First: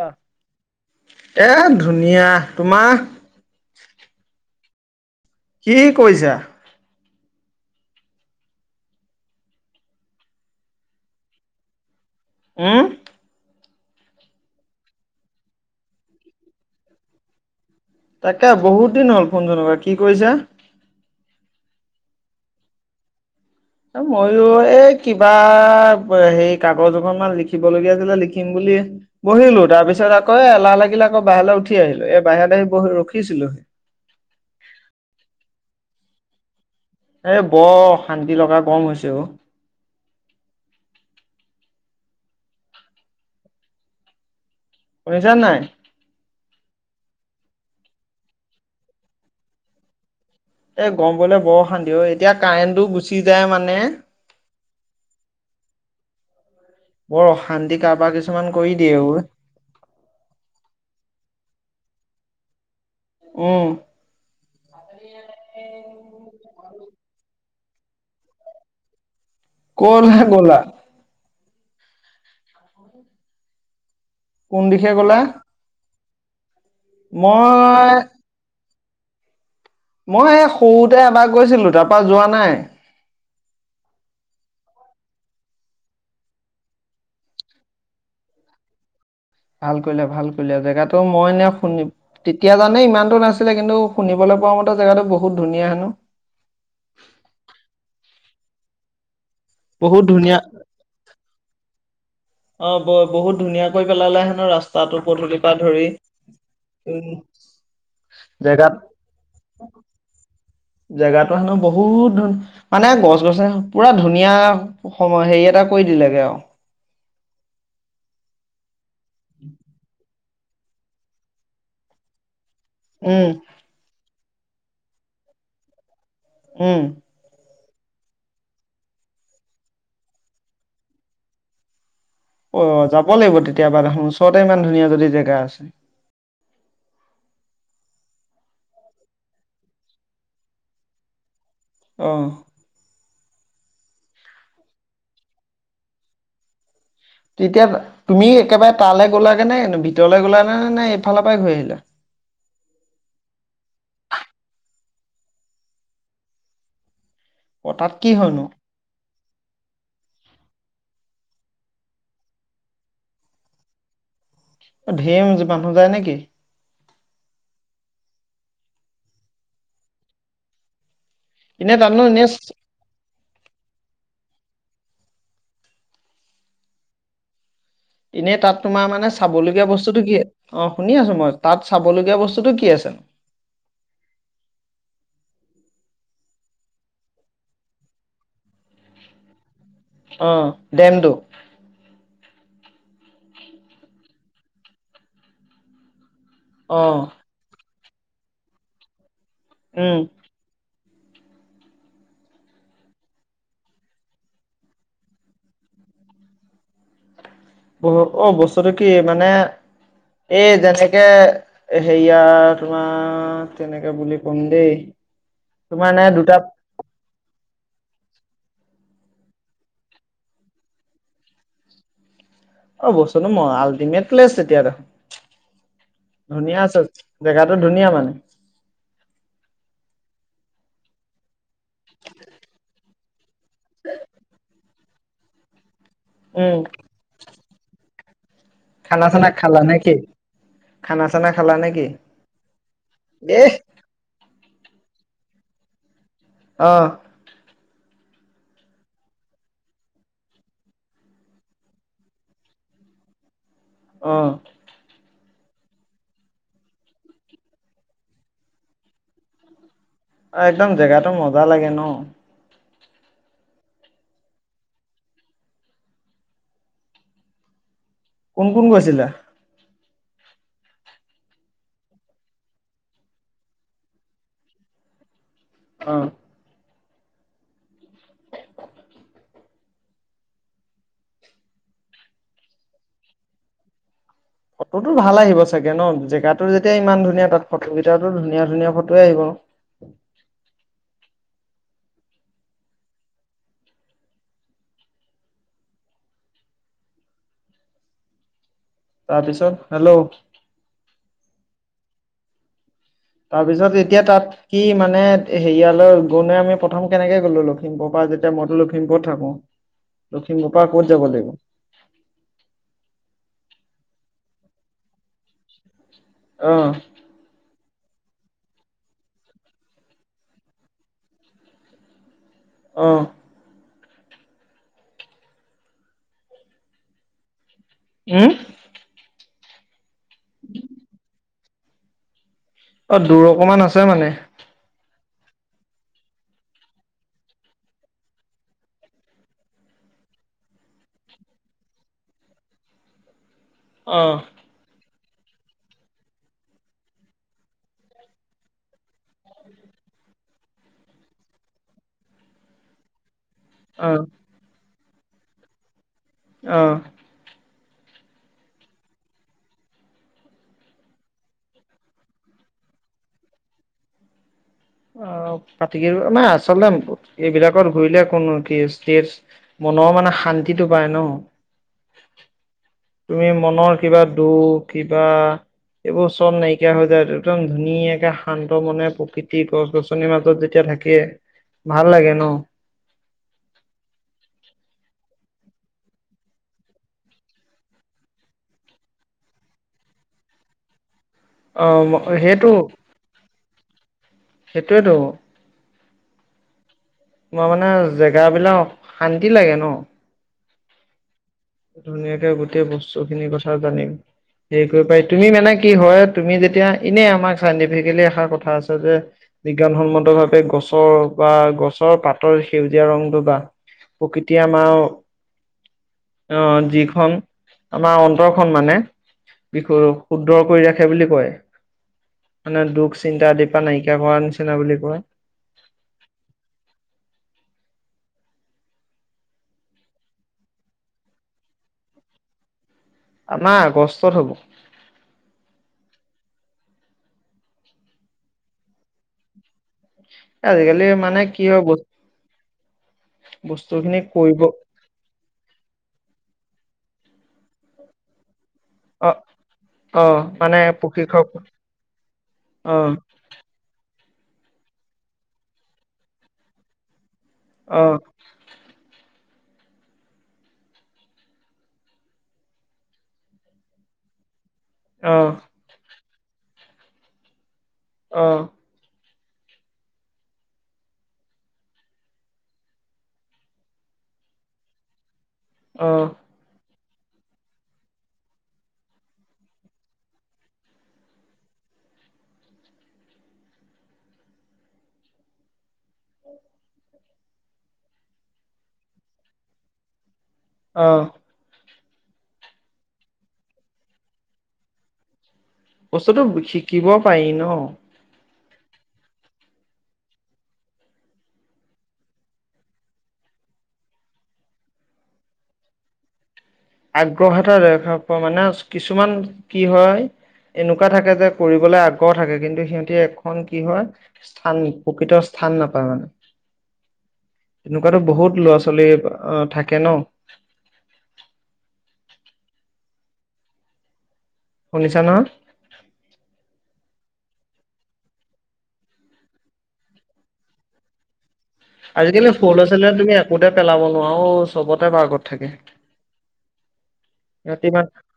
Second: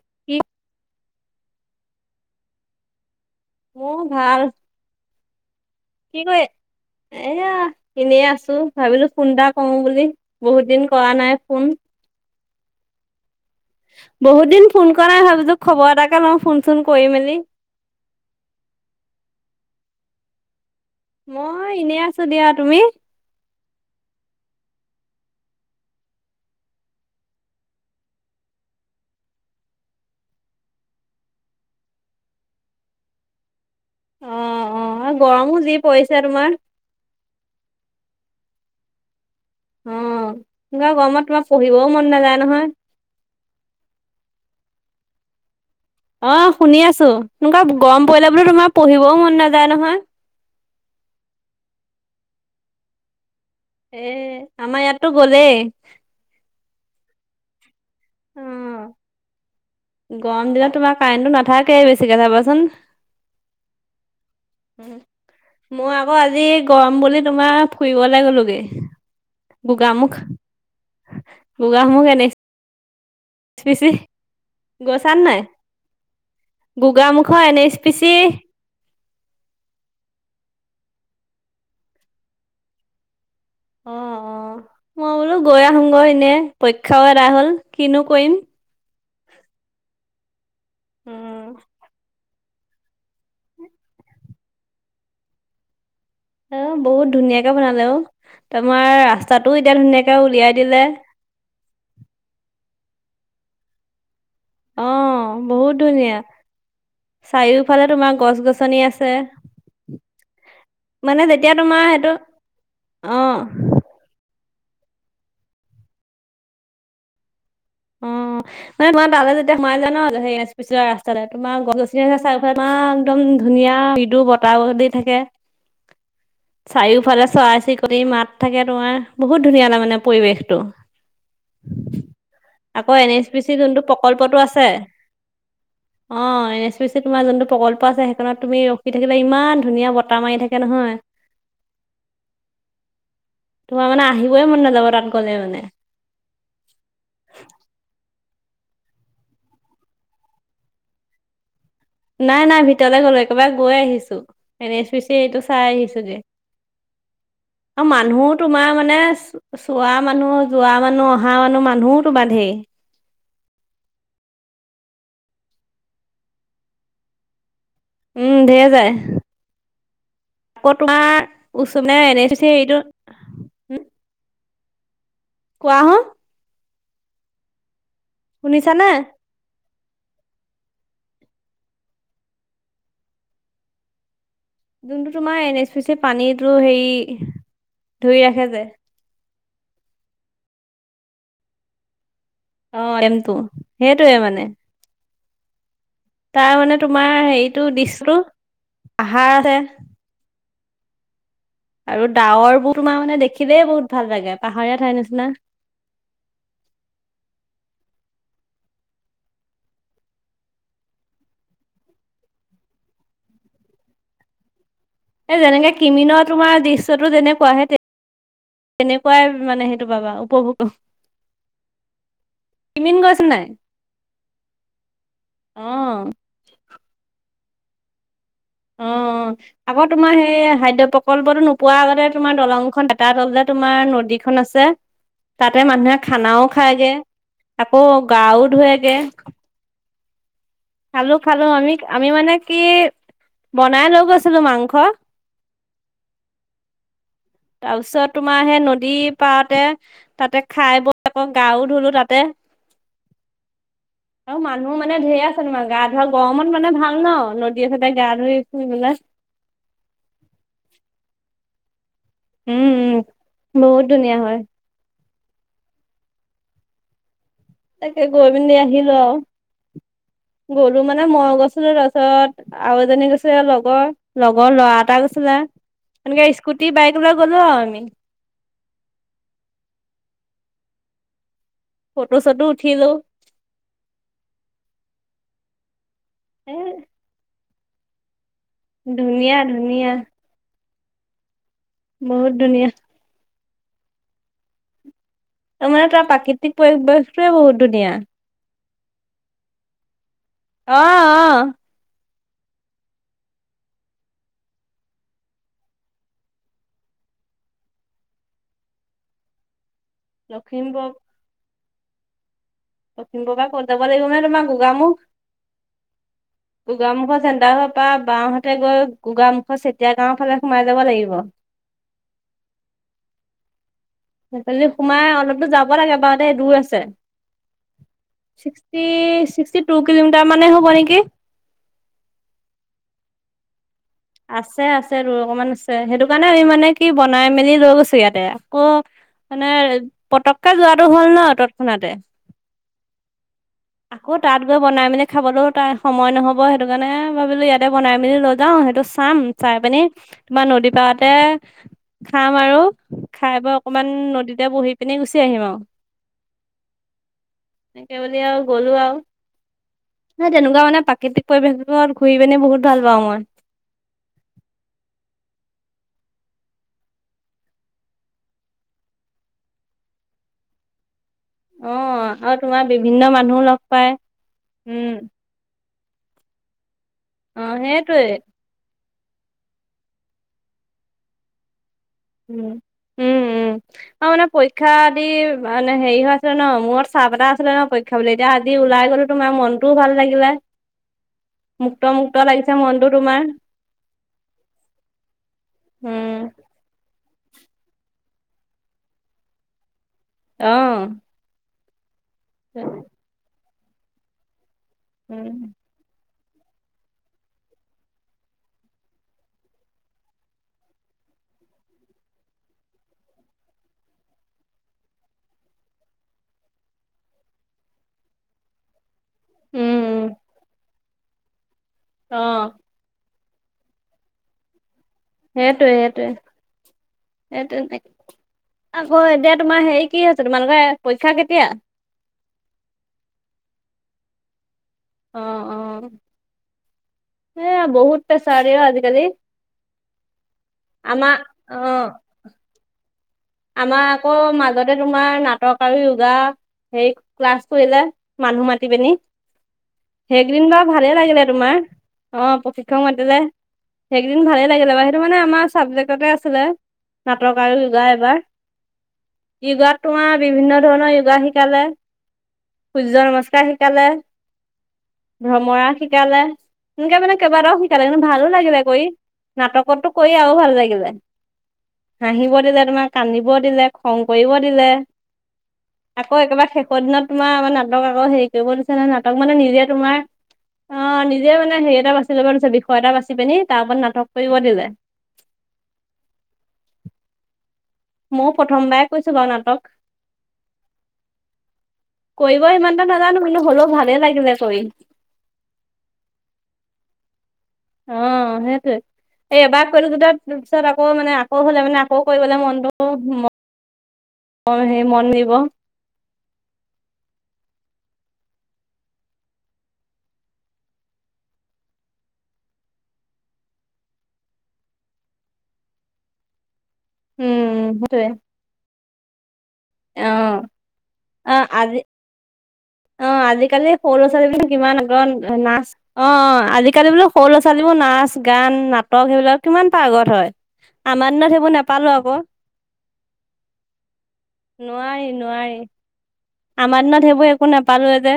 অহ, কি এ ধুনীয়া। তোমাৰ? মোৰ ভাল। কি কৰিছা? এয়া। এনেই আছোঁ ভাবিলোঁ ফোন এটা কৰো বুলি। বহুত দিন কৰা নাই ফোন। উম বহুত দিন ফোন কৰা নাই, ভাবিছোঁ খবৰ এটাকে লও ফোন চোন কৰি মেলি। তাকে বহুত দিন হ'ল ফোনচোন নকৰা কি কৰিছা? মই এনে আছো দিয়া তুমি? মইও এই কিবা হেৰি কাগজ এখনমান লিখিবলগীয়া আছিলে লিখিম বুলি বহিলো তাৰ পিছত আকৌ এলাহ লাগিলে আকৌ বাহিৰলৈ উঠি আহিলো এ বাহিৰততে আহি বহি ৰখিছিলোহি অ', অ' গৰমো যি পৰিছে তোমাৰ! এ বৰ অশান্তি লগা গৰম হৈছে অহ। উম, পুৰা গৰমত তোমাৰ পঢ়িবও মন নাযায় নহয়। শুনিছা নে নাই? অহ, শুনি আছোঁ। এনেকুৱা গৰম পৰিলে বোলো তোমাৰ পঢ়িবও মন নাযায় নহয়। এ গম পৰিলে বৰ অশান্তি অহ' এতিয়া কাৰেণ্টটো গুচি যায় মানে এ আমাৰ ইয়াতো গলেই খান্দি কাৰবাৰ অ কিছুমান কৰি দিয়ে অই গৰম দিনত তোমাৰ কাৰেণ্টটো নাথাকে বেছিকে চাবাচোন। উম, উম' মই আকৌ আজি গৰম বুলি তোমাৰ ফুৰিবলৈ গ'লোগে গোগামুখ ক'লে গ'লা? গোগামুখ শিশ্ৰী কোন দিশে গলা? গোগামুখৰ মুুখৰ এনেছ মই পিচি মই এই সৰুতে এবাৰ গৈছিলো তাৰ পৰা যোৱা নাই। অ', অ' মই বোলো গৈ আহোঁগৈ এনে পৰীক্ষাও এদাই হল কিনো কৰিম ভাল কৰিলা ভাল কৰিলা জেগাতটো মই উম নে শুনিম তেতিয়া জানে ইমানতো নাছিলে কিন্তু শুনিবলৈ পোৱা মতে জেগাটো বহুত ধুনীয়া হেনো! অ' বহুত ধুনীয়াকে বনালে অ' তোমাৰ ৰাস্তাটো এতিয়া বহুত ধুনীয়াকে ধুনীয়া উলিয়াই দিলে অ' ব বহুত ধুনীয়াকৈ পেলালে হেনো অ ৰাস্তাটো পদূলিৰ পৰা বহুত ধৰি ধুনীয়া উম চাৰিওফালে তোমাৰ গছ গছনি আছে। মানে জেগাতো যেতিয়া হেনো তোমাৰ বহুত সেইটো ধুন মানে গছ গছনি অ পুৰা ধুনীয়া সময় হেৰি এটা কৰি দিলেগে আৰু অ' মানে তোমাৰ তালে যেতিয়া সোমাই যা ন সেই এনেস্পিছি ৰাস্তালে তোমাৰ গছনি আছে মাৰ একদম উম ধুনীয়া দমৃদু বতাহ দি থাকে উম চাৰিও ফালে চৰাই চিৰিকতি প্ৰতি মাত থাকে তোমাৰ বহুত ধুনীয়া তাৰ মানে পৰিৱেশটো। অ আকৌ যাব এন এছ লাগিব পি চিৰ তেতিয়াবা যোনটো দেখোন ওচৰতে প্ৰকল্পটো ইমান আছে ধুনীয়া যদি জেগা আছে অ এনে তোমাৰ যোনটো প্ৰকল্প া আছে সেইখনত তুমি ৰখি থাকিবা ইমান ধুনীয়া বতাহ মাৰি থাকে নহয় আহ তোমাৰ মানে আহিবই মন নাযাব তাত গলে মানে তেতিয়া তুমি একেবাৰে তালৈ গ'লাাকে নে ভিতৰলৈ গ'লা নে নে নে এইফালৰ পৰাই ঘৈ আহিলা নাই নাই ভিতৰলে গ'লো একেবাৰে গৈ আহিছো এন এছ পি চি এইটো চাই আহিছো যে অ', আৰু তাত কি মানুহ হয়নো তোমাৰ মানে চোৱা মানুহ যোৱা মানুহ অা হা মনো মানুহোওতো বান্ধে ধিম মানুহ যায় নেকি উম ধঢেৰ যায় আকৌ তোমাৰ এনে উচব তাতনো নাই এনে হেটো উম কোৱা হ এনেই তাত তোমাৰ শুনিছানে মানে চাবলগীয়া বস্তুতটো কি অ শুনি আছো মই তাত চাবলগীয়া বস্তুতটো কি আছে যোনটো তোমাৰ এন এছ পি পানীতটো হেৰি ধৰি ৰাখে যে অ ডেমটো অ এমটোো সেইটোে মানে তাৰ মানে অ', তোমাৰ হেৰিটো দিছো আহাৰ আছে। উম, আৰু ডাৱৰবোৰ তোমাৰ মানে দেখিলেই বহুত ভাল জাগে পাহাৰীয়া ঠাইৰ নিচিনা। [inaudible] বহু অ বস্তুটো কি মানে এ যেনেকে হেৰিয়া তোমাৰ তেনেকে বুলি কম দেই এ যেনেকে তোমাৰ এনে কিমিনৰ দুটা তোমাৰ দৃশ্যটোো যেনেকুৱাহে তেনেকুৱাই মানে সেইটো বাবা উপভোগ। অ', কিমিন গৈছে বস্তুটোো নাই মই আল্টিমেট তেতিয়া দেখোন অ', ধুনীয়া আছে। জেগটো ধুনীয়া মানে। অ', আকৌ তোমাৰ সেই খাদ্য প্ৰকল্পটো নোপোৱাৰ আগতে তোমাৰ দলংখন। তাত হললে তোমাৰ নদীখন আছে তাতে মানুহে। খানাও উম। খাইগে আকৌ গাঁওত। খালাচ না খালা নেকি। খানা খালো চানা খালো খালা আমি আমি মানে কি এহ বনাই লৈ গৈছো। ছিলো মাংস। অ'। তাৰ পিছত তোমাৰ সেই নদী পাৰতে তাতে খাই বৈ আকৌ গাও ধুলো তাতে। অ', আৰু মানুহ মানে ধেয়া। তোমাৰ গা ধোৱা গৰমত মানে ভাল ন নদীয়ে চতে গা ধুই থুই পেলাই। অ', একদম জেগাতটো মজা লাগে ন। উম, উম বহুত ধুনীয়া হয়। তাকে গৈ কোন পিনি কোন আহিলো গৈছিলা? আৰু। গ'লো মানে মই গৈছিলো তাৰপিছত আৰু এজনী গৈছিল লগৰ লগৰ ল'ৰা এটা না অ', এনেকে স্কুটি বাইক বা গ'লো আমি। ফ'টটো চটো উঠি লওঁ। ফটোতো ভাল আহিব চাগে ন জেগাতো এ যেতিয়া ইমান ধুনীয়া তাত ফটো কেইটা ধুনীয়া। ধুনীয়া ফটোয়ে আহিব। ধুনীয়া ধুনীয়া বহুত ধুনীয়া। তাৰ মমানে তাৰ প্ৰাকৃতিক পৰি বেশটোৱে বহুত ধুনীয়া। তাৰপিছত হেল্ল'। আহ আহ। তাৰ পিছত এতিয়া তাত কি মানে হেৰিয়ালৈ গ ন আমি প্ৰথম কেনেকে গ'লো লখিমপুৰ পৰা। তেতিয়া মইতো লখিমপুৰত থাকো, লখিমপুৰ পৰা ক'ত যাব লাগিব। লখিমপুৰ পৰা কত যাব লাগিব মানে তোমাৰ গগা মুখ। অ', গগা মুখ জন্দা হ। তাৰ বওঁহাতে গৈ গগা মুখত চেতিয়া গাওৰ ফালে সোমাই যাব লাগিব। অ'। সেইফালে সোমাই অলপ দো যাব লাগে দে দূৰ আছে। উম, ছিক্সথি ছিক্স। থু কিলোমিটাৰ মানে হব নেকি। অ', দূৰ অকমান আছে। মানে। আছে আছে। আৰু অকমান আছে সেইটো কাৰণে কি মানে কি বনাই মেলি লৈ গৈছো ইয়াতে আকৌ। মানে পতকে যোৱাটো হ'ল ন তৎক্ষণাতে। আকৌ অ', তাত গৈ বনাই মানে। খাবলৈও তাই সময় নহব সেইটো কাৰণে ভাবিলোঁ ইয়াতে বনাই মেলি লৈ যাওঁ সেইটো। চাম চাই পিনি তোমাৰ নদী পাৰতে খাম আৰু। খাই বৈ অকমান অ', নদীতে বহি পিনে গুচি আহিম আৰু আহ তেতিয়া হ'লেও গলো আৰু ন তেনেকুৱা মানে প্ৰাকৃতিক পৰিৱেশ ঘূৰি পেনে বহুত ভাল পাওঁ মই অ পতি মানে আচলতে এইবিলাকত ঘূৰিলে কোনো কেছ তেজ মনৰ মানে শান্তিটো পায় ন অ আৰু তোমাৰ বিভিন্ন তুমি মানুহ লগ মনৰ পাই কিবা দুখ উম কিবা। এইবোৰ চল নাইকিয়া হৈ যায়টো একদম অ সেইটোৱে ধুনীয়াকে শান্ত মনে প্ৰকৃতি। গছ-গছনিৰ মাজত যেতিয়া থাকে। ভাল লাগে ন উম, উম, উম আৰু মানে পৰীক্ষা আদি। মানে হেৰি হৈ আছিলে ন মোৰ চাহ এটা আছিলে ন পৰক্ষা বুলি এতিয়া আজি ওলাই গ'ল তোমাৰ মনতটোও ভাল লাগিলে। মুক্ত অ', মুক্ত লাগিছে মনটো তোমাৰ। সেইটোইটো উম তোমাৰ মানে জেগা বিলাক শান্তি লাগে ন আহ ধুনীয়াকে গোটেই বস্তু খিনি কথা জানিম হে কৰিব পাই তুমি মানে উম, কি হয়? তুমি যেতিয়া এনেই আমাক চাইণ্টিফিকেলি এষাৰ কথা আছে যে বিজ্ঞানসন্মত ভাৱে গছৰ বা গছৰ পাতৰ সেউজীয়া ৰং দুটা প্ৰকৃতিয়ে আমাৰ অ [inaudible] আহ যিখন আমাৰ অন্তৰখন মানে বি উম, শুদ্ধ কৰি ৰাখে কি বুলি কয় অ'। মানে দুখ চিন্তা আদিৰ পৰা নাইকিয়া কৰাৰ নিচিনা বুলি কয় সেইটোৱে সেইটোৱে সেইটোৱে নাই আকৌ এতিয়া তোমাৰ হেৰি কি আছে তোমালোকে পৰীক্ষা কেতিয়া? আমাৰ আগষ্টত হব অ অ এ বহুত পেছাৰে আজিকালি। আজিকালি আমা মানে কি অ হয় বস্তু আমাৰ বস্তুখিনি আকৌ কৰিব মাজতে তোমাৰ নাটক আৰু য়োগা সেই ক্লাছ কৰিলে মানুহ মাতিপিনী। অ অ সেই ইদিন মানে বা ভালেই লাগিলে প্ৰশিক্ষক তোমাক অ প্ৰশিক্ষক মাতিলে সেই কেইদিন ভালেই লাগিলে সেইটো মানে আমাৰ ছাবজেক্টতে আছিলে নাটক আৰু অ যোগা এবাৰ য়োগাত তোম বিভিন্ন ধৰণৰ য়োগা শিকালে, সূৰ্য নমস্কাৰ শিকালে। অ ভ্ৰমৰা শিকালে সনেকা মানে কেইবাটাও শিকালে কিন্তু ভালো অ', লাগিলে কৰি। নাটকটো কৰি আৰু ভাল লাগিল হাঁহিব দিলে তোমাক কান্দিব দিলে খং কৰিব দিলে অ', আকৌ একেবাৰে শেষ ক দিনত তোমাৰ আাৰ নাটক আকৌ হেৰি কৰিব নিচাৰে নে নাটক মানে নিজে তোমাৰ অ নিজে মানে হেৰি এটা বাচি লব পিছে বিষয় এটা বাচি পিনি তাৰ ওপৰত নাটক কৰিব দিলে [unintelligible] ময় প্ৰথমবাৰ কৈছো ব নাটক অ কৰিব ইমান এটা নাজানো কিন্তু হলেও ভালে লাগিলে কৰি বস্তুতটো শিকিব পাৰিম অ সেইটো এ এবাৰ কৰিলো দু তাত তাৰপিছত আকৌ মানে আকৌ হলে মানে আকৌ কৰিবলৈ মনটো অ সেই মন দিব আগ্ৰহ এটা দেখা পোৱা মানে কিছুমান কি হয় এনেকুৱা থাকে যে কৰিবলৈ আগ্ৰহ থাকে কিন্তু সিহঁতি এখন কি হয় স্থান প্ৰকৃত স্থান ্থান নাপায় মানে [unintelligible] উম তেনেকুৱাতো সেইটোৱে বহুত ল'ৰা ছোৱালী। থাকে ন অ', অ', আজি। অ', আজিকালি সৰু ল' ছোৱালী বু কিমান শুনিছা নহয়? আ নাচ অ আজিকালি বোলো। সৰু ল'ৰা ছোৱালীবোৰ নাচ গান নাটক সেইবিলাক কিমান পাৰ্গত হয় আমাৰ দিনত সেইবোৰ ন। আজিকালি হলছে তুমি একোতে পেলাব নোৱাৰো চবতে নোৱাৰি পাৰ্গত থাকে। নোৱাৰি আমাৰ দিনত সেইবোৰ একো সিহঁতি ইমান নাপালোয়ে যে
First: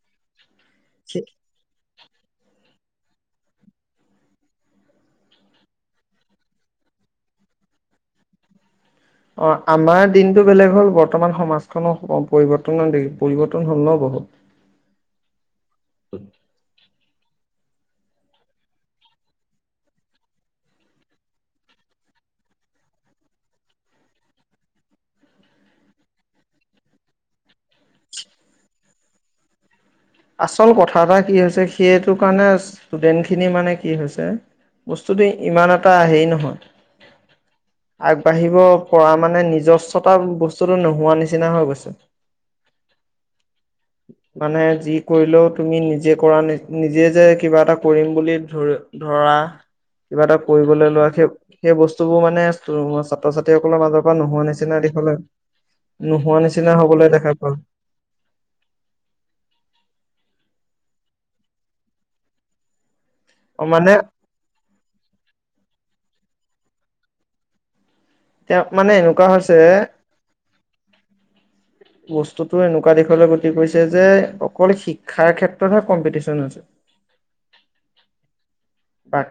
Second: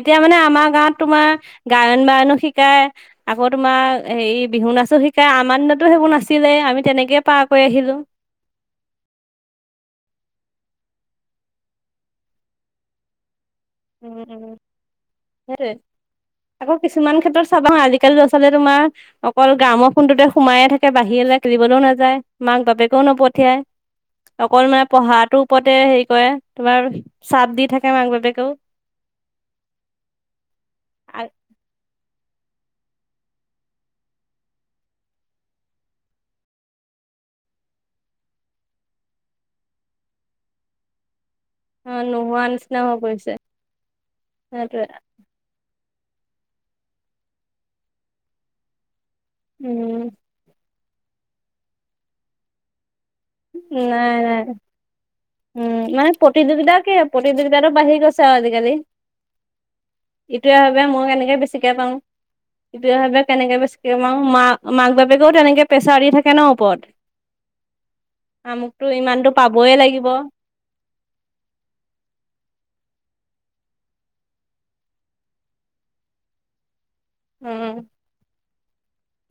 এতিয়া মানে আমাৰ গাঁৱত তোমাৰ গায়ন বায়নো শিকা। শ আকৌ তোমাৰ হেৰি বিহু নাচো শিকাই আমাৰ দিনতো সেইবো নাছিলে আমি তেনেকে পাৰ কৰি পাহিলা অ আমাৰ দিনতটো বেলেগ হল বৰ্তমান সমাজখনো পৰিৱৰ্তন দে পৰিৱৰন উম উম সেই আকৌ কিছুমান ক্ষেত্ৰত চাবা আজিকালি ল'ৰা ছোৱালীয়ে তোমাৰ অকল গ্ৰামৰ ফোনটোতে সোমাইে থাকে বাহিৰলৈ কেলিবলৈও নাযায় মাক বাপেকেও নপঠিয়াই অকল মানে পঢ়াটোৰ ওপৰতে হেৰি কৰে তোমাৰ চাপ দি থাকে মাক বাপেকেও। আচল কথা এটা কি হৈছে সেইটো কাৰণে ষ্টুডেন্ট খিনি মানে কি হৈছে। বস্তুটো ইমান এটা আহেই নহয়। আগবাঢ়িব পৰা মানে নিজস্বতা বস্তুতো নোহোৱা নিচিনা। নিচিনা হৈ গৈছে অ' নোহোৱা নিচিনা হৈ পৰিছে মানে সেইটোৱে যি। কৰিলেও তুমি নিজে কৰা নিজে যে কিবা এটা কৰিম বুলি ধৰি। ধৰা উম। কিবা এটা কৰিবলৈ লোৱা সেই সেই বস্তুবোৰ মানে। ছাত্ৰ ছাত্ৰীসকলৰ মাজৰ নাই পৰা নাই নোহোৱা নিচিনা দেশলে। উম, মানে প্ৰতিযোগিতাকে পাওঁ প্ৰতিযোগিতাটো বাঢ়ি গৈছে আৰু আজিকালি। ইটয়া ভাৱে মই কেনেকে বেছিকে পাওঁ ইটয়া ভাৱাবে। কেনেকে অ বেছ মানে মাক মাক বাপেকেও তেনেকে প্ৰেছাৰ দি থাকে ন ওপৰত। তেওঁ মানে আমুকতটো এনেকুৱা ইমানতো পাবই হৈছে লাগিব। বস্তুতটো এনেকুৱা দিশলৈ গতি কৰিছে যে অকল শিক্ষাৰ ক্ষেত্ৰতহে কম্পিটিশন হৈছে। উম।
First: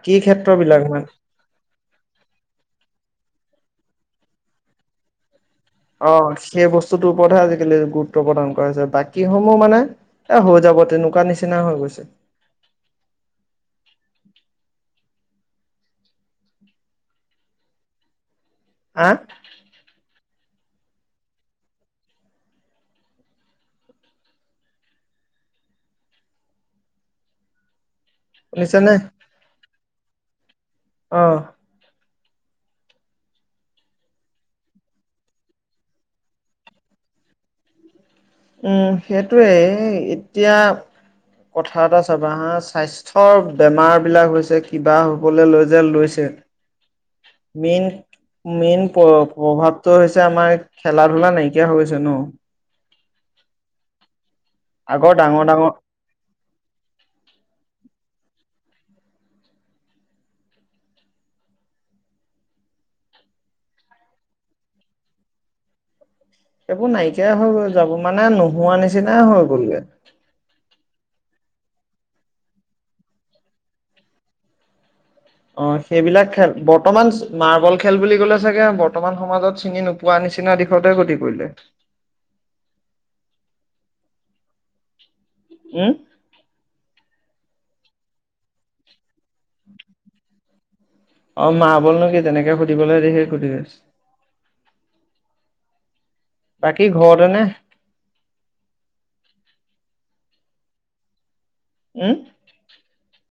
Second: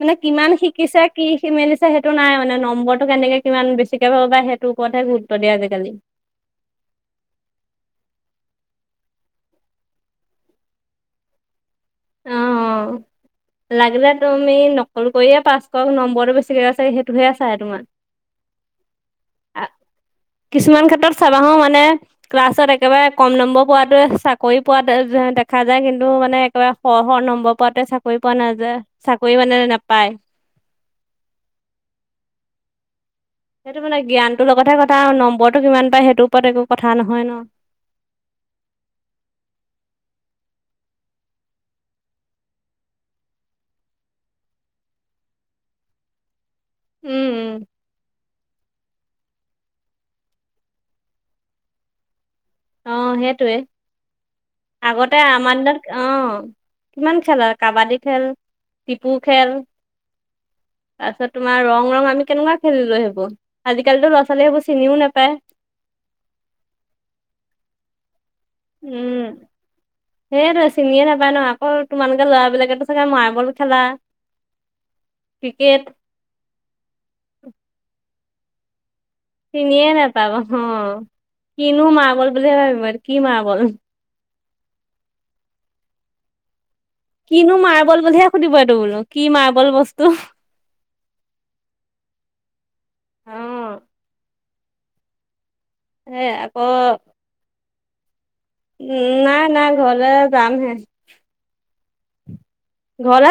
মানে ক্ষেত্ৰ কিমান বিলাক শিকিছে মানে কি মেলিছে সেইটো নাই মানে নম্বৰটো কেনেকে কিমান বেছি। চিকে পাবা সেই ওৰতে। অ', সেই বস্তু তৰ ওপৰতহে আজিকালি গুৰুত্ব প্ৰদান। বাকী সমূহ মানে এ হৈ যাব তেনেকুৱা নিচিনা হৈ গৈছে। অ', লাগল তমি ন। কল কৰিয়ে পাছ কৰক নম্বৰটো বেছিকৈ আছে সেইটোহে আছে তোমাৰ। হা? কিছুমান ক্ষেত্ৰত চাবা হো মানে ক্লাছত একেবাৰে কম নম্বৰ পোৱাাতোৱে চাকৰি পোৱা। দেখা যায় কিন্তু মানে। একাৰে শ শ নম্বৰ পাতে চাকৰি পোৱা নাযায় শুনিছানে চাকৰি মানে নাপায়। আহ। সেইটো মানে জ্ঞানটোৰ লগতহে কথা আৰু নম্বৰটো কিমান পায় সেইটোৰ ওপৰত একো কথা নহয় ন। উম, সেইটোৱে এতিয়া। কথা এটা চাবা হা স্বাস্থ্যৰ বেমাৰ বিলাক হৈছে কিবা হবলৈ লৈ যে লৈছে। উম উম। মেইন মেইন প্ৰভাৱটো হৈছে আমাৰ খেলা ধূলা নাইকিয়া হৈ গৈছে ন অ সেইটোৱে আগৰ আগতে ডাঙৰ আমাৰ ডাঙৰ দিনত অ কিমান খেলত কাবাডী খেল টিপু খেল তাৰপিছত তোমাৰ ৰং ৰং আমি কেনেকুৱা খেলিলো সেইবোৰ আজিকালিো ল'ৰা ছোৱালীয়ে সেইবোৰ চিনিও নোপায় [inaudible] এইবোৰ নাইকিয়া হৈ গল যাব মানে নোহোৱা নিচিনা হৈ গলে এইেইটোো চিনিয়ে নাপায় ন আকৌ তোমালোকে লৰাবিলাকেতো চাগে মাৰ্বল খেলা অ ক্ৰিকেট সেইবিলাক খেল বৰ্তমান মাৰ্বল খেল বুলি ক'লে চাগে বৰ্তমান সমাজত চিনি চিনিয়ে নোপোৱা নাপাব অ নিচিনা দিশতে গতি কৰিলে কিনো মাৰ্বল বুলিহে ভাবিব কি মাৰ্বল উম কিনো মাৰ্বল বুলিহে সুধিব এইটো বোলো কি মাৰ্বল বস্তু অ মা ব'লনো কি তেনেকে সুধিবলৈ দ সে অ সুধিৈছে সেই আকৌ বাকী ঘৰ নে উম নাই নাই ঘৰলে যামহে উম ঘৰত